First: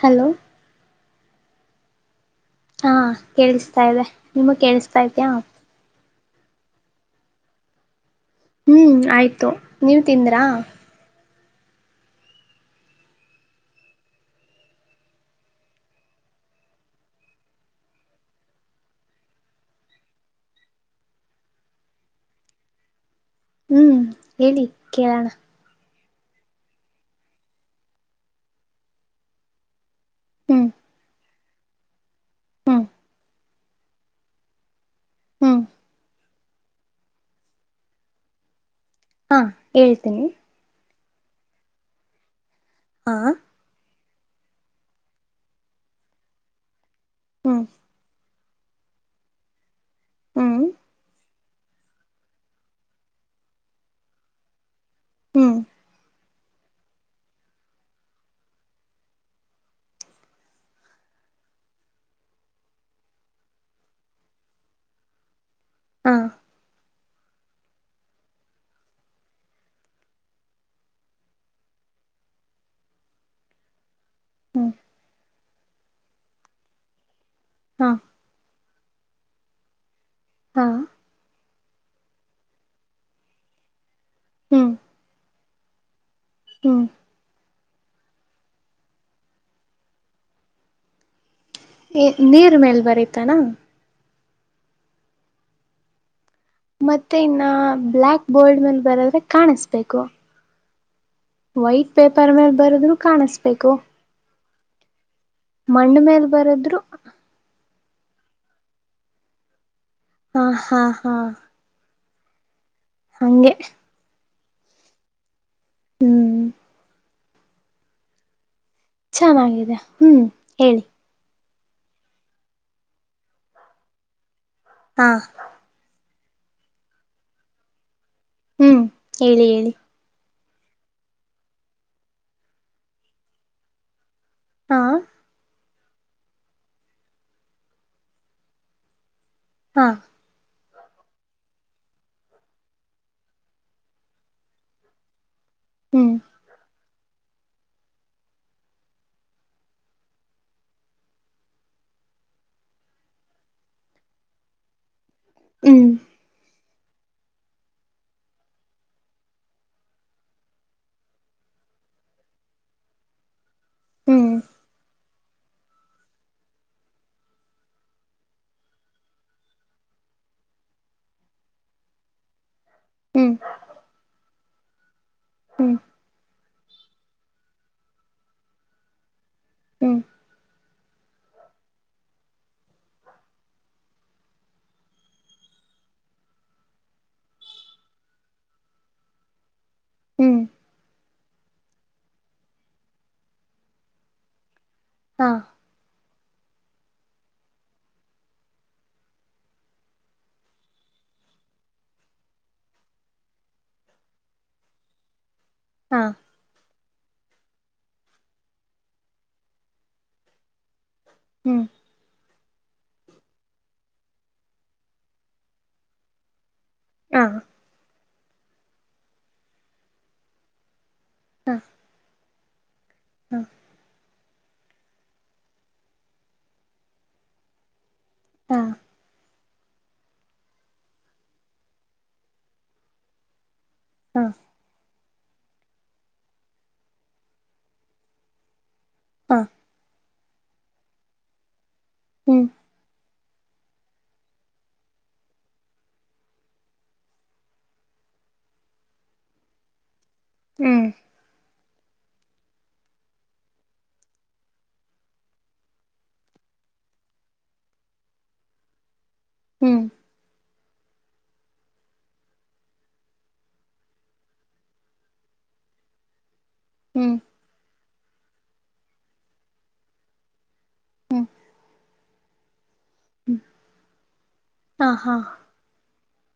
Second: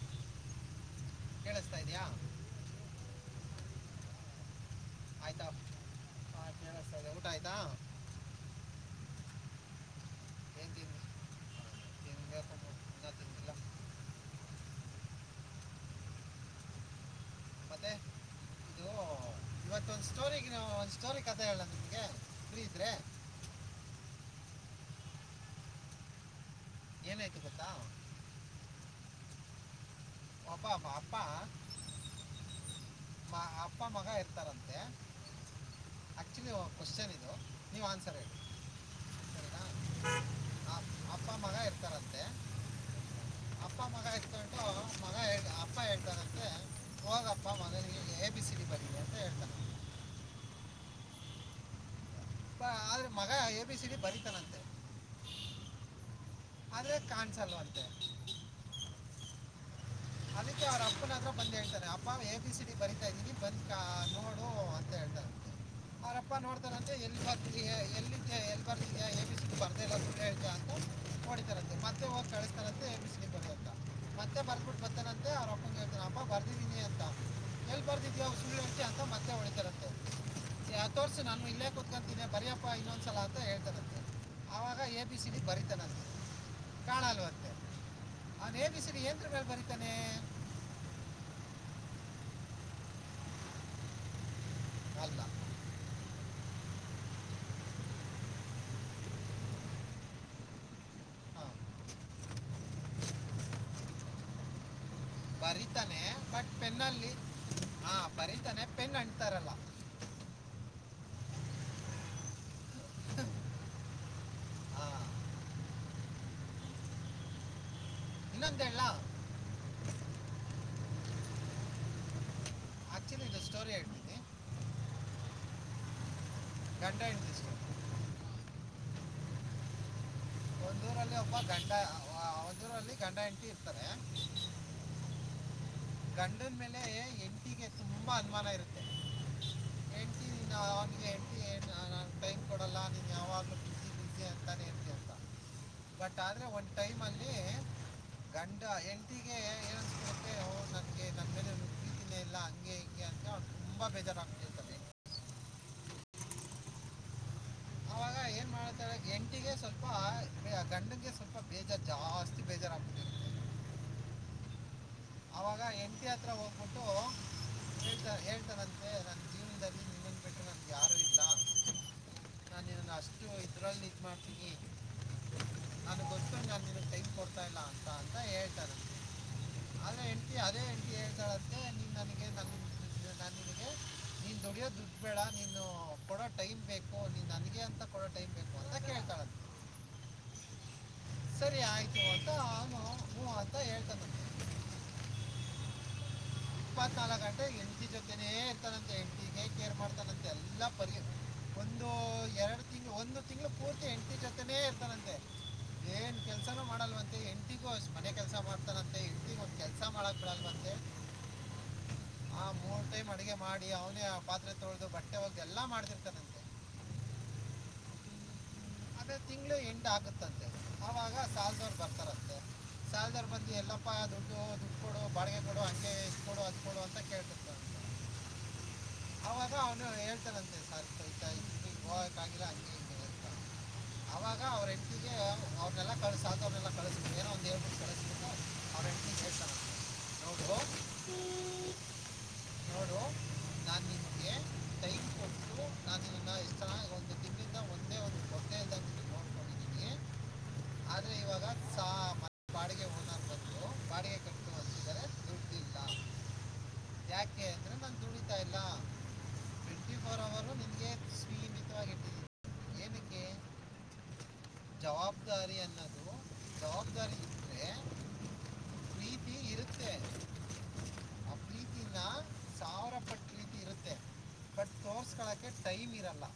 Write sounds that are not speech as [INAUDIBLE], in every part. Hello ಕೇಳಿಸತಾ ಇದ್ಯಾಾ ಹಾ ಕೇಳಿಸ್ತಾ ಇದೆ ನಿಮ ಕೇಳಿಸ್ತಾ ತಯ ಹಾ ಕೇಳ್ತದೆ ಊಟ ಆಯ್ತಾ ಹ್ಮ್ ಆಯ್ತು ನೀವ ತಿಂದ್ರಾ ಹ ತೆಂಗ ಸಂಭ ತೆಂಗಿಲ್ಲ ಮತ್ತೆ ಇದು ಓ ಇವತ್ತೊಂದ್ ಸ್ಟೋರಿಗ್ ಒಂದ್ ಸ್ಟೋರಿ ಕದ ಹೇಳಲ್ಲ ನಿಮ್ಗೆ ಫೀ ಇದ್ರೆ ಹ್ಮ್ ಹೇಳಿ ಕೇೇಳೋಣ ಏನ್ ಆಯ್ತು ಗೊತ್ತಾ ಹ್ಮ್ ಅಪ್ಪಾಪ ಅಪ್ಪಾ ಹ್ಮ್ ಅಪ್ಪ ಮಗ ಇರ್ತಾರಂತೆ ಹ್ಮ್ ಆಕ್ಚುಲಿ ಕ್ವಶ್ನ್ ಇದೆ ನೀವ್ ಆನ್ಸರ್ ಹೇಳಿ ಹಾ ಹೇಳ್ತೀನಿ ಅಪ್ಪಮ್ಮಗ ಇರ್ತಾರಂತೆೆ ಆಾ ಮಗ ಹಳ್ ಅಪ್ಪ ಹೇಳ್ತಾರಂತೆ ಹೋಗಪ್ಪ ಹ್ಮ್ ಮಗನ ಹ್ಮ್ ಬ ಆದ್ರೆ ಮಗ ಎಬ ಸಿ ಡಿ ಬರತಾನಂತೆ ಹ್ಮ್ ಅದೇ ಕಾಣಸಲ್ವಂತೆ ಅದಕ್ಕೆ ಅವ್ರ ಅಪ್ಪನತ್ರ ಬಂದ್ ಹೇಳ್ತಾರೆ ಅಪ್ಪ ಎ ಪಿ ಸಿಟಿ ಬರಿತಾ ಇದ್ದೀನಿ ಬಂದ್ ಕ ನೋಡು ಅಂತ ಹೇಳ್ತಾರೆ ಹಾ ಅವಾರಪ್ಪ ನೋಡ್ತಾರ ಅಂತೆ ಎಲ್ ಬರ್ ರೀತಿ ಎಲ್ಲಿಿದ್ದ ಎಲ್ ಬರ್ ರೀತಿೇ ಬರ್ದ ಇಲ್ಲ ಅಂತ ಹೇಳ್ತಾರೆ ಅಂತ ನೋಡಿತಾರಂತೆ ಮತ್ತೆ ಹದಿ ಕಳಸ್ತಾರಂತೆ ಬಿಸ ಬ ಅಂತ ಮತ್ತೆ ಹ್ಮ್ ಬರ್ಬಿಟ್ಟು ಅವ್ರೊಪ್ಪಂಗ ಹೇಳ್ತನ ಅಬ್ ಬರ್ದಿದೀನಿ ಅಂತ ಎಲ್ಲಿ ಹಾ ಬರ್ದಿದ್ಯಾಷ ಹಾ ತೋರ್ಸು ನಾನು ಇಲ್ಲೇ ಕುೂತ್ಕಂತನನೆ ಬರಿಯಪ್ಪ ಇನ್ನೊಂದ್ಸಲ ಅಂತ ಹೇಳ್ತಾರಂತೆ ಹ್ಮ್ ಆಾಗ ಎಬಿಸಿ ಪರೀಕ್ಷ ಹ್ಮ್ ಕಾಣಲು ಅತ್ತೆ ಅದು ಎಬಿಸಿರಿ ಯಂತ್ರಗಳು ಬರಿೀತ ನೀರ್ ಮೇಲ್ ಬರೀತಾನ ಅಲ್ಲ ಮತ್ತೆ ಇನ್ನ ಬ್ಲ್ಯಾಕ್ ಬೋರ್ಡ್ ಮೇಲೆ ಬರದ್ರೆ ಕಾಣಿಸಬೇಕು ಹಾ. ವೈಟ್ ಪೇಪರ್ ಮೇಲೆ ಬರದ್ೂ ಕಾಣಸ್ಬೇಕು ಬರೀತಾನೆ ಮಣ್ಣ್ಮೇಲ್ ಬಟ್ ಬರದ್ರು ಪೆನ್ನಲ್ಲಿ ಹಾ ಬರೀತಾನೆ ಪೆಂಗ ಅಂ್ತಾರಲ್ಲ ಹಾ ಹಾ ಹಾ ಹಗೆ ಹಾ ಹ್ಮ್ ಇನ್ನೊಂದ ಹೇಳ ಚೆನ್ನಾಗಿದೆ ಹ್ಮ್ ಹೇಳಿ ಆಕ್ಚುಲಿ ಇದು ಸ್ಟೋರಿ ಆತತಿ ಹಾ ಗಂಟ ಎಂಡಷ್ಟ ಹ್ಮ್ ಹೇಳಿ ಹೇಳಿ ಲ್ಲಿ ಒಬ್ಬ ಗಂಡ ಒಂದುೂರಲ್ಲಿ ಗಂಡ ಎಂಟಿ ಇರ್ತಾರೆ ಹಾ ಗಂಡನ್ ಮೇಲೆ ಎಂಟಿಗೆ ತುಂಬಾ ಅನುಮಾನ ಇರುತ್ತೆ ಹಾ ಅವ ಹಳ್ತಿ ಏನ್ ನಾನನ್ ಟೈಮ್ ಕೊಡಲ್ಲ ಯಾವಾಗ್ಲೂ ಕಸ ಿಸಿ ಅಂತಾನೇ ಹೇಳ್ತಿ ಅಂತ ಹ್ಮ್ ಬಟ್ ಆದ್ರೆ ಒಂದು ಟೈಮ್ಲ್ಲಿ ಗಂಡ ಎಂಟಿಗೆಏೆ ನನ್ಗೆ ನನ್ನ ತಿನ ಇಲ್ಲ ಹಂಗೆ ಹಿಂಗೆ ಹಂಗೆ ಅವ್ ತುಂಬಾ ಬೇಜಾರಾಗ್ತಿರ್ತದೆ [INAUDIBLE] ಹ್ಮ್ ಆವಾಗ ಏನು ಮಾಡ್ತಾಳೆ ಹೆಂಡತಿಗೆ ಸ್ವಲ್ಪ ಬೇ- ಗಂಡಂಗೆ ಸ್ವಲ್ಪ ಬೇಜಾರು ಜಾಸ್ತಿ ಬೇಜಾರಾಗ್ಬಿಟ್ಟಿರುತ್ತೆ ಹ್ಮ್ ಆವಾಗ ಹೆಂಡತಿ ಹತ್ರ ಹೋಗ್ಬಿಟ್ಟು ಹೇಳ್ತಾ ಹೇಳ್ತಾನಂತೆ ನನ್ನ ಜೀವನದಲ್ಲಿ ನಿನ್ನನ್ನು ಬಿಟ್ಟರೆ ನನಗೆ ಯಾರೂ ಇಲ್ಲ ನಾನು ನಿನ್ನನ್ನು ಅಷ್ಟು ಹ್ಮ್ [INAUDIBLE] ಇದರಲ್ಲಿ ಇದು ಮಾಡ್ತೀನಿ ಹ್ಮ ನನಗೆ ಗೊತ್ತು ನಾನು ನಿನಗೆ ಟೈಮ್ ಕೊಡ್ತಾ ಇಲ್ಲ ಅಂತ ಅಂತ ಹೇಳ್ತಾನಂತೆ ಹ್ಮ ಆದರೆ ಹೆಂಡ್ತಿ ಅದೇ ಹೆಂಡ್ತಿ ಹೇಳ್ತಾಳಂತೆ ನೀನು ನನಗೆ ನನ್ನ ನಾನು ನಿನಗೆ ನೀನು ದುಡಿಯೋ ದುಡ್ಡು ಬೇಡ ನೀನು [INAUDIBLE] ಟೈಮ್ ಬೇಕು ನೀನು ನನಗೆ ಅಂತ ಕೊಡೋ ಟೈಮ್ ಬೇಕು ಅಂತ ಕೇಳ್ತಾಳಂತೆ ಹ್ಮ್ ಸರಿ ಆಯ್ತು ಆತ ಹ ಆತ ಹೇಳ್ತ [INAUDIBLE] ಹಾ ಇಪ್ಪತ್ನಾಾಲ್ಕು ಗಂಟೆ ಎಂಟಿ ಜೊತೆೇ ಇರ್ತಾನಂತೆ ಎಂಟ ಕೇರ್ ಮಾಡ್ತಾನಂತೆ ಎಲ್ಲ ಪರಿ [INAUDIBLE] ಎರಡು ತಿಂಗಳು ಒಂದು ತಿಂಗಳು ಪೂರ್ತಿ ಎಂಟು ಜೊತ್ತನೇ ಇರ್ತಾನಂತೆ ಹಾ ಏನು ಕೆಲಸನೂ ಮಾಡಲ್ವಂತೆ ಹೆಂಡ್ತಿಗೂ ಅಷ್ಟ್ ಮನೆ ಕೆಲಸ ಮಾಡ್ತಾನಂತೆ ಹೆಂಡ್ತಿಗೆ ಒಂದು ಕೆಲಸ ಮಾಡಕ್ಕೆ ಬಿಡಲ್ವಂತೆ ಹ್ಮ್ ಆ ಮೂರು ಟೈಮ್ ಅಡುಗೆ ಮಾಡಿ ಅವನೇ ಪಾತ್ರೆ ತೊಳ್ದದು ಬಟ್ಟೆ ಹೋಗ್ದು ಎಲ್ಲಾ ಮಾಡ್ತಿರ್ತಾನಂತೆ ಹಾ ಅದೇ ತಿಂಗಳು ಎಂಡ್ ಆಗುತ್ತಂತೆ ಹಾ ಸಾಲಲ್ದಾರ್ ಹಾ ಬಂದಿ ಎಲ್ಲಪ್ಪ ದುಡ್ಡು ಇದು ದುಡ್ಡು ಕೊಡು ಬಾಡಿಗೆ ಕೊಡು ಹಾಗಂಗೆ ಇ ಕೊಡು ಅದು ಕೊಡು ಅಂತ ಕೇಳ್ತತ ಹಾ ಅವವಾಗ ಅವನು ಹೇಳ್ತಾರಂತೆೆ ಸಾರ್ ಸತಾ ಇ ಹೋಗಕ್ಕಾಗಿಲ್ಲ ಹಂಂತ [UNINTELLIGIBLE] ಹಾ ಅವ್ರನ್ನೆಲ್ಲ ಕಳಿಸ್ ಸಾಲದವ್ರನ್ನೆಲ್ಲ ಕಳಿಸ್ಬಿಟ್ಟು ಏನೋ ಒಂದು ಹೇಳ್ಬಿಟ್ಟು ಕಳಿಸ್ಬಿಟ್ಟು ಅವ್ರ ಹೆಂಡತಿಗೆ ಹಾ ಹೇಳ್ತಾನಂತೆ ನೋಡು ಹ್ಮ್ ನೋಡು ನಾನು ನಿಮಗೆ ಟೈಮ್ ಕೊಟ್ಟು ನಾನು ನಿನ್ನ ಚೆನ್ನಾಗಿ ಒಂದು ತಿಂಗಳಿಂದ ಒಂದೇ ಒಂದು ಕೊರತೆ ಇಲ್ದಂಗೆ ನಿನ್ನ ನೋಡ್ಕೊಂಡಿದ್ದೀನಿ ಹ್ಮ್ ಆದರೆ ಇವಾಗ ಸಾ ಮನೆ ಬಾಡಿಗೆ ಓನರ್ ಬಂದು ಬಾಡಿಗೆ ಕಟ್ಟು ಅಂತಿದ್ದಾರೆ ದುಡ್ಡಿಲ್ಲ ಯಾಕೆ ಅಂದರೆ ನಾನು ದುಡಿತಾ ಇಲ್ಲ ಹ್ಮ್ ಟ್ವೆಂಟಿ ಫೋರ್ ಅವರು ನಿನಗೆ ಸೀಮಿತವಾಗಿ ಇಟ್ಟಿದ್ದೀನಿ ಏನಕ್ಕೆ ಜವಾಬ್ದಾರಿ ಅನ್ನೋದು ಹ್ಮ್ ಜವಾಬ್ದಾರಿ ಇದ್ದರೆ ಪ್ರೀತಿ ಇರುತ್ತೆ ಆ ಪ್ರೀತಿನ ಸಾವಿರ ಪಟ್ಟು ಹ್ಮ ಹಾ ಹಾ ಕ್ಕೆ ಟೈಮ್ ಇರೋಲ್ಲ.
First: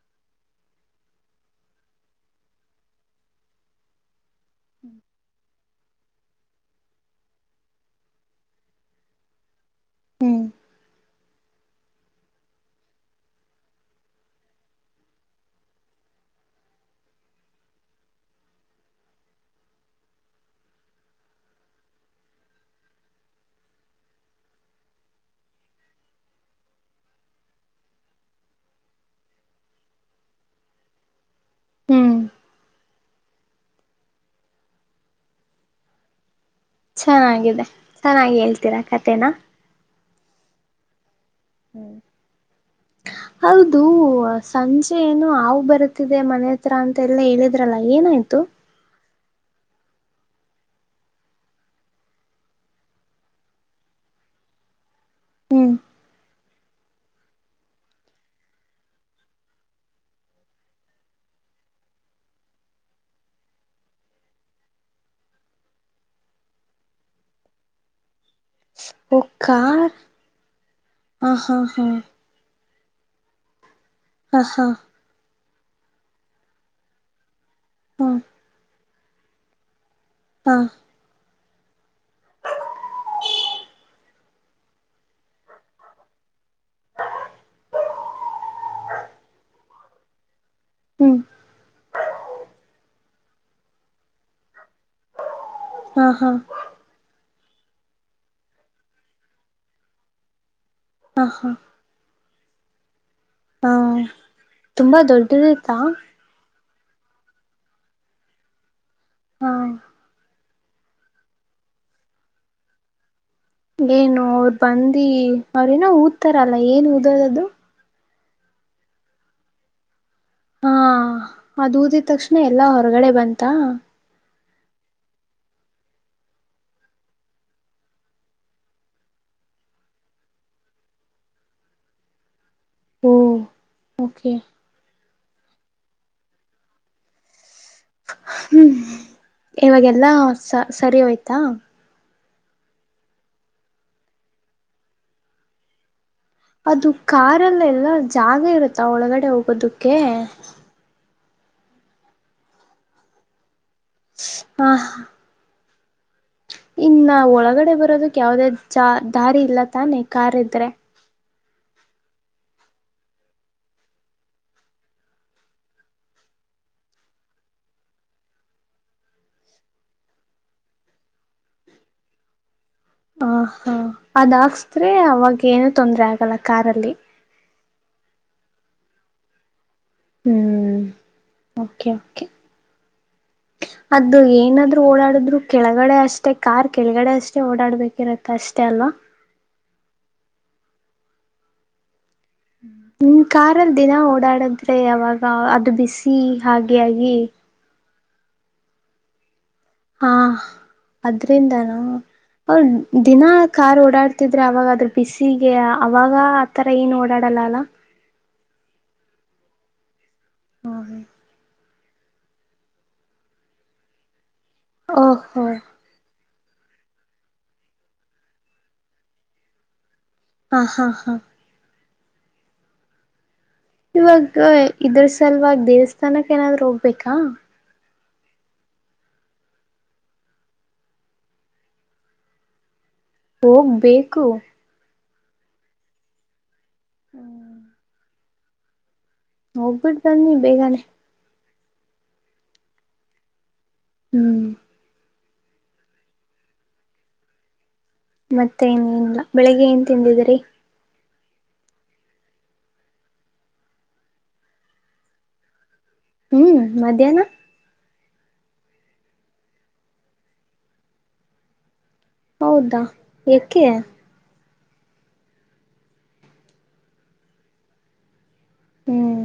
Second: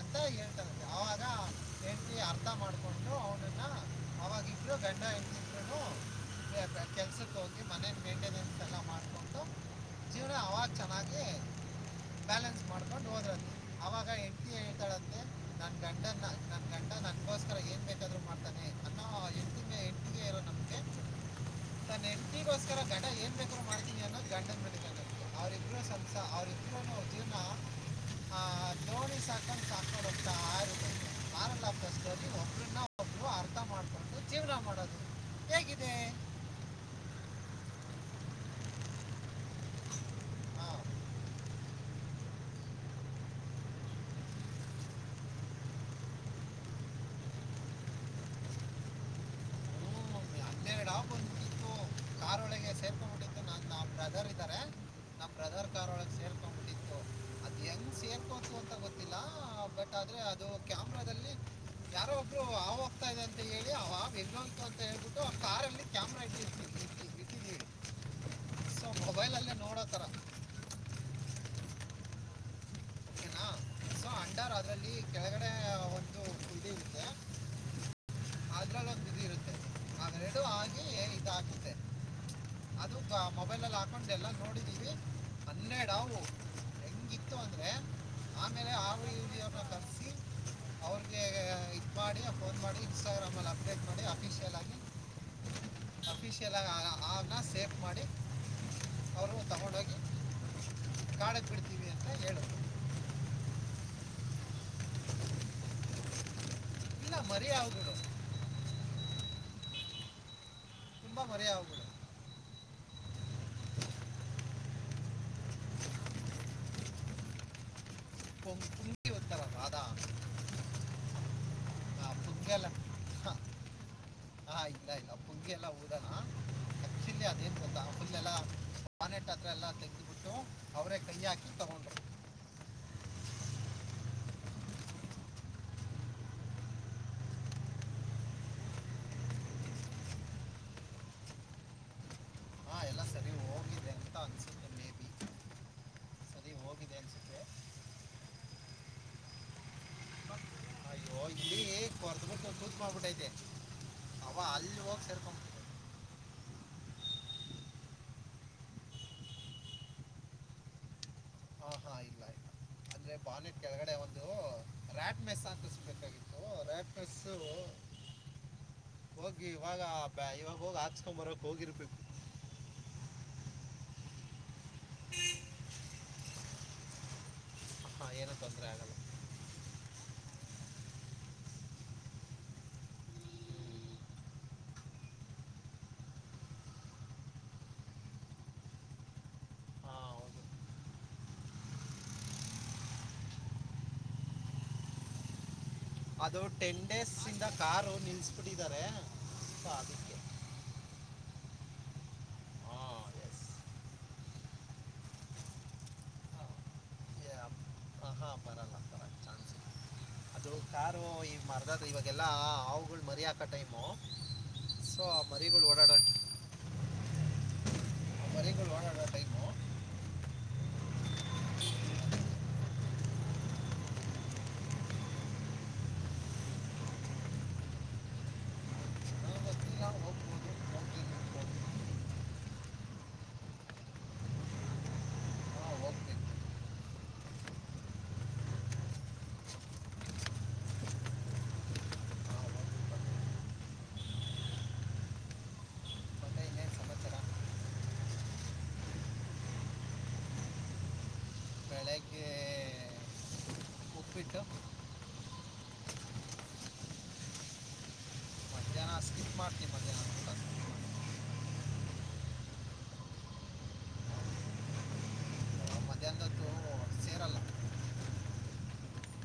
ಅಂತ ಹೇಳ್ತ ಯಾಗ ಹೇಳ್ತಿ ಅರ್ಥ ಮಾಡ್ಕೊಂಡು ಅವನ [INAUDIBLE] ಹ್ಮ್ ಕೆಲ್ಸಕ್ಕೆ ಹೋಗಿ ಮನೆ ಮೇಂಟೆನೆನ್ಸ್ ಎಲ್ಲ ಮಾಡಿಕೊಂಡು ಜೀವನ ಹ್ಮ್ ಅವಾಗ ಚೆನ್ನಾಗಿ ಬ್ಯಾಲೆನ್ಸ್ ಮಾಡ್ಕೊಂಡು ಹೋದ್ರಂತೆ ಆವಾಗ ಹೆಂಡತಿ ಹೇಳ್ತಾಳಂತೆ ನನ್ನ ಗಂಡನ ನನ್ನ ಗಂಡ ನನಗೋಸ್ಕರ ಏನು ಬೇಕಾದರೂ ಮಾಡ್ತಾನೆ ಅನ್ನೋ ಹೆಂಡತಿ ಮೇ ಹೆಂಡತಿಗೆ ಇರೋ ನಮಗೆ ತನ್ನ ಹೆಂಡತಿಗೋಸ್ಕರ ಗಂಡ ಏನು ಬೇಕಾದ್ರೂ ಮಾಡ್ತೀನಿ ಅನ್ನೋದು ಗಂಡನ ಮೇಲೆ ಗಂಡ ಅವರಿಬ್ಬರು ಸಂಸಾರ ಅವರಿಬ್ಬರೂ ಜೀವನ ಆ, ದೋಣಿ ಸಾಕೊಂಡು ಸಾಕೊಂಡು ಹೋಗ್ತಾ ಇರುತ್ತೆ ಆರಲ್ಲ ಹ್ಮ್ ಫಸ್ಟಲ್ಲಿ ಒಬ್ರನ್ನ ಒಬ್ರು ಅರ್ಥ ಮಾಡ್ಕೊಂಡು ಜೀವನ ಮಾಡೋದು ಹೇಗಿದೆ ಚೆನ್ನಾಗಿದೆ ಚೆನ್ನಾಗಿ ಹೇಳ್ತೀರಾ ಕಥೇನ ಆ, ಹ್ಮ್ [UNINTELLIGIBLE] ಹೌದು ಸಂಜೆ ಏನು ಆವು ಬರುತ್ತಿದೆ ಮನೆ ಹತ್ರ ಅಂತ ಎಲ್ಲ ಹೇಳಿದ್ರಲ್ಲ ಏನಾಯ್ತು [UNINTELLIGIBLE] ಇೇ ನಾವ ಬಂದ್ಬಿಟ್ಟಿತ್ತು ಕಾರಾರ್ಳಗೆ ಸೇರ್ಕೊಂಡ್ಬಿಟ್ಟಿು ನ ನ ಬ್ರದರ್ ಇದ್ದಾರೆ ನಮ್ಮ [INAUDIBLE] ಹ್ಮ್ ಕಾರೊಳಗೆ ಸೇರ್ಕೊಂಡ್ಬಿಟ್ಟಿತ್ತು ಅದು ಹೆಂಗ್ ಸೇರ್ಕೋತು ಅಂತ ಗೊತ್ತಿಲ್ಲ ಬಟ್ ಆದ್ರೆ ಅದು ಕ್ಯಾಮ್ರಾದಲ್ಲಿ ಯಾರೊಬ್ಬರು ಆಾವ ಹೋಗ್ತಾ ಇದೆ ಅಂತ ಹೇಳಿ ಆಾವ ಎಂತು ಅಂತ ಹೇಳ್ಬಿಟ್ಟು ಆ ಕಾರಾರ್ ಅಲ್ಲಿ ಕ್ಯಾಮ್ರಾ ಇಟ್ಟರ್ತಿ [INAUDIBLE] ಹೇಳಿ [INAUDIBLE] [UNINTELLIGIBLE] ಕಾರ ಹಾ ಹಾ ಹಾ [INAUDIBLE] ಓಕೆನಾ ಸೊ ಅಂಡರ್ ಹ್ಮ ಅದರಲ್ಲಿ ಕೆಳಗಡೆ ಒಂದು ಇದು ಇರುತ್ತೆ ಹ್ಮ ಅದ್ರಲ್ಲಿ ಒಂದು ಇದು ಇರುತ್ತೆ ಅವೆರಡು ಹಾ ಆಗಿ ಇದಾಗುತ್ತೆ ಕಕೊಂಡೆಲ್ಲ ನೋಡಿದ್ದೀವಿ ಹನ್ನೆರಡು ಹಾವು ಹೆಂಗಿತ್ತು ಅಂದರೆ ಹ ಕರ್ಸಿ [INAUDIBLE] ಹ್ಮ್ [INAUDIBLE] ಮಾಡಿ ಇನ್ಸ್ಟಾಗ್ರಾಮಲ್ಲಿ ಅಪ್ಡೇಟ್ ಮಾಡಿ ಅಫಿಷಿಯಲ್ ಹಾ ಹಾ [INAUDIBLE] ಎಲ್ಲ ಆನ ಸೇಫ್ ಮಾಡಿ ಅವರು ಹಾ ಕಾಲ್ ಹಾ ಕಟ್ ಅಂದ್ರೆ ಹೇಳು ಹಾ ತುಂಬಾ ದೊಡ್ಡದೈತಾ ಎಲ್ಲ ಮರಿ ಅವುಗಳು ಹ್ಮ ತುಂಬಾ ಮರೆಯಾಗಲು ಏನು ಅವರು ಬಂದಿ ಅವ್ರ ನ ಊದತಾರಲ್ಲ ಏನ್ ಊದೋದದ್ದದು. ಪುಂಗಿ ಉತ್ತರ ರಾಧಾ ಹಾ ಅದೂದಿದ ಆ ತಕ್ಷಣ ಎಲ್ಲಾ ಹೊರಗಡೆ ಬಂತ ಹಾ ಇಲ್ಲ ಇಲ್ಲ ಪುಗೆ ಎಲ್ಲ ಓಡೋಣ ಆಕ್ಚುಲಿ ಅದೇನ್ ಗತ್ತ ಪುಲ್ಲೆಲ್ಲ ಪಾನೆಟ್ಟ ಹತ್ರ ಎಲ್ಲ ತೆಗೆದುಬಿಟ್ಟು ಅವರೇ ಕೈಯ ಹಾಕಿ ತಗೊಂಡರು ಓ ಓಕೆ ಹ್ಮ್ ಇವಾಗೆಲ್ಲಾ ಸ ಸರಿ ಹೋಯ್ತಾ. ಹಾಂ ಎಲ್ಲ ಸರಿ ಹೋಗಿದೆ ಅಂತ ಅನಿಸುತ್ತೆ ಮೇ ಬಿ ಸರಿ ಅದು ಹೋಗಿದೆ ಅನಿಸುತ್ತೆ ಕಾರಲ್ಲ ಎಲ್ಲ ಜಾಗ ಇರುತ್ತಾ ಒಳಗಡೆ ಹೋಗೋದಕ್ಕೆ. ಅಯ್ಯೋ ಇಲ್ಲಿ ಕೊರ್ದ್ಬಿಟ್ಟು ತೂತ್ ಮಾಡಿಬಿಟ್ಟೈತೆ ಅವ ಹಾ ಅಲ್ಲಿ ಹೋಗಿ ಸೇರ್ಕೊಂಡ್ಬಿಟ್ಟು ಇನ್ನ ಒಳಗಡೆ ಬರೋದಕ್ ಯಾವದೇ ಜಾ ದಾರಿ ಇಲ್ಲ ತಾನೆ ಕಾರ್ ಇದ ಇದ್ರೆ ಆಹಾ ಇಲ್ಲ ಇಲ್ಲ ಅಂದ್ರೆ ಬಾನೆಟ್ ಕೆಳಗಡೆ ಒಂದು ರಾಟ್ಮೆಸ್ ಅಂತಿಸಬೇಕಾಗಿತ್ತು ರಾಟ್ಮೆಸ್ ಹೋಗಿ ಇವಾಗ ಬ ಇವಾಗ ಹೋಗ ಹಾಚ್ಕೊ ಬರಕ್ ಹೋಗಿರ್ಬೇಕು ಹ ಹಾ ಅದ್ ಹಾಕ್ಸ್ರೆ ಅವಾಗ ಏನು ತೊಂದ್ರೆ ಆಗಲ್ಲ ಕಾರಲ್ಲಿ ಹಾಂ ಏನೂ ತೊಂದರೆ ಆಗಲ್ಲ ಹ್ಮ್ ಕೆ ಕೆ ಹ್ಮ ಅದ ಏನಾದ್ ಓಡಾಡಿದ್ರು ಕೆಳಗಡೆ ಅಷ್ಟೇ ಕಾರ್ ಕೆಳಗಡೆ ಅಷ್ಟೇ ಓಡಾಡ್ಬೇಕಿರತ್ತೆ ಅಷ್ಟೇ ಅಲ್ಲ. ಅಲ್ಲ ಹಾ, ಹೌದು. ನಿಮ ಕಾರಲ್ ದಿನ ಓಡಾಡದ್ರೆ ಯಾವಾಗ ಅದು ಬಿಸಿ ಅದು ಹಾಗೆ ಟೆನ್ ಡೇಸ್ ಆಗಿ ಇಂದ ಕಾರು ನಿಲ್ಸ್ಬಿಟ್ಟಿದ್ದಾರೆ. ಹಾ ಅದಕ್ಕೆ ಅದ್ರಿಂದಾನೂ ಅವ ಹಾಂ ದಿನಾ ಎಸ್ ಕಾರ್ ಓಡಾಡ್ತಿದ್ರೆ ಅವಾಗ ಅದ್ರ ಬಿಸಿಗೆ ಅವಾಗ ಆತರ ಏನ್ ಓಡಾಡ ಲ್ಲಾ ಲಾ ಹಾಂ ಬರಲ್ಲ ಕರೆಕ್ಟ್ ಚಾನ್ಸ್ ಹ್ಮ ಹ ಅದಾದ್ರೆ ಇವಾಗೆಲ್ಲ ಹವುಗಳು ಮರಿ ಹಾಕೋ ಟೈಮು ಸೊ ಆ ಓಹೋ ಮರಿಗಳು ಓಡಾಡ ಓಡಾಡೋ ಟೈಮು ಹಾ ಹಾ ಹಾ ಇವಾಗ ಇದ್ರ ಸಲ್ವಾಗ ದೇವಸ್ಥಾನಕ್ಕೆ ಏನಾದ್ರು ಹೋಗ್ಬೇಕಾ ಗೊತ್ತಿಲ್ಲ ಹೋಗ್ಬೋದು ಹೋಗ್ಬೇಕು ಹೋಗ್ಬೇಕು ಹಾಂ ಹೋಗ್ಬೇಕು ಹ್ಮ್ ಹೋಗ್ಬಿಟ್ಟ ಬನ್ನಿ ಬೇಗನೆ ಹಾಂ ಹೋಗ್ಬೇಕು ಹ್ಮ್ ಮತ್ತೆ ಇನ್ನೇನು ಸಮಾಚಾರ ಮತ್ತೆನ ಇನ್ಲ್ಲ ಬೆಳಿಗ್ಗೆ ಏನ್ ತಿಂದಿದಿರಿ ಬೆಳಿಗ್ಗೆ... ಉಪ್ಪಿಟ್ಟು ಹ್ಮ್ ಮಧ್ಯಾಹ್ನ ಮಧ್ಯಾಹ್ನ ಸ್ಕಿಪ್ ಮಾಡ್ತೀನಿ ಮಧ್ಯಾಹ್ನ ಊಟ ಹೌದಾ ಏಕೆ ಮಧ್ಯಾಹ್ನದ್ದು ಸೇರಲ್ಲ ಹ್ಮ್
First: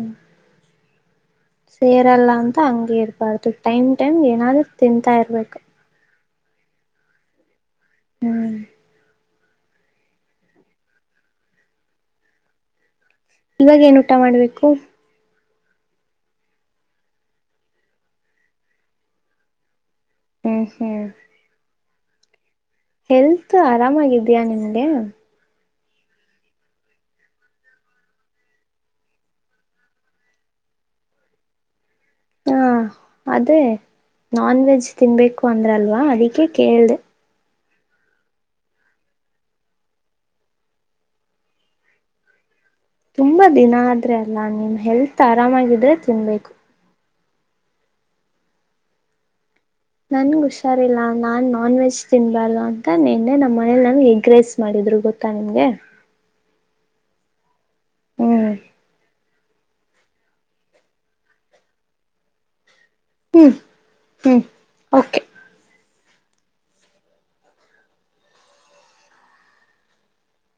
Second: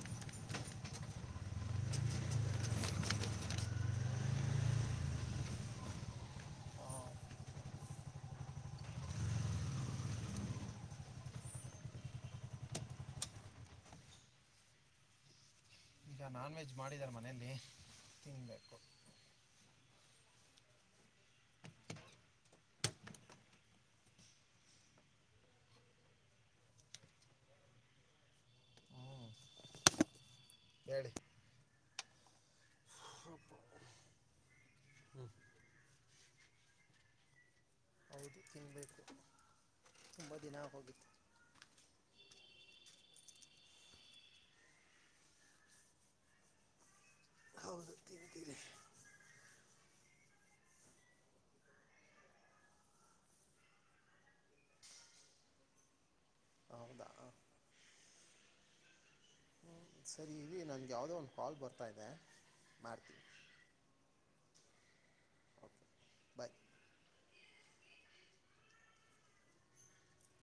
ಸೇರಲ್ಲ ಅಂತ ಹಂಗಗೆ ಇರ್ಬಾರ್ದು ಟೈಮ್ ಟೈಮ್ ಏನಾದರೂ ತಿನ್ಂತಾ ಇರ್ಬೇಕು ಆ, ಹಾ ಇವಾಗ ಏನ್ ಊಟ ಮಾಡ್ಬೇಕು ಈಗ ನಾನ್ ವೆಜ್ ಮಾಡಿದ್ದಾರೆ ಮನೆಯಲ್ಲಿ ತಿನ್ನಬೇಕು ಹ್ಮ್ ಹ್ಮ್ ಹೆಲ್ತ್ ಆರಾಮಾಗಿದಯಾ ನಿನ್ಗೆ ಹ್ಞೂ ಹೇಳಿ ಹಾ ಅದೇ ನಾನ್ ವೆಜ್ ತಿನ್ಬೇಕು ಅಂದ್ರಲ್ವಾ ಅದಕ್ಕೆ ಕೇಳ್ದ ಹೌದು ತಿನ್ನಬೇಕು ತುಂಬ ದಿನ ಹೋಗಿತ್ತು ತುಂಬಾ ದಿನ ಆದ್ರೆ ಅಲ್ಲ ನಿಮ್ ಹೆಲ್ತ್ ಆರಾಮಾಗಿದ್ರೆ ತಿನ್ಬೇಕು ಹೌದು ತಿಂತೀರಿ ನನ್ಗ್ ಹುಷಾರಿಲ್ಲ ನಾನ್ ನಾನ್ ವೆಜ್ ತಿನ್ಬಾರ್ದು ಅಂತ ನಿನ್ನೆ ನಮ್ಮ ಮನಲಿ ನನ್ಗೆ ಎಗ್ರೇಸ್ ಮಾಡಿದ ಅ್ರೂ ಗೊತ್ತಾ ನಿಮ್ಗೆ ಹೌದಾ ಹ್ಮ್ ಸರಿ ಇಲ್ಲಿ ನನ್ಗೆ ಯಾವುದೋ ಒಂದು ಹಾಲ್ ಬರ್ತಾ ಇದೆ ಮಾಡ್ತ ಹ್ಮ್ ಹ್ಮ್ ಕೆ ಬಾಯ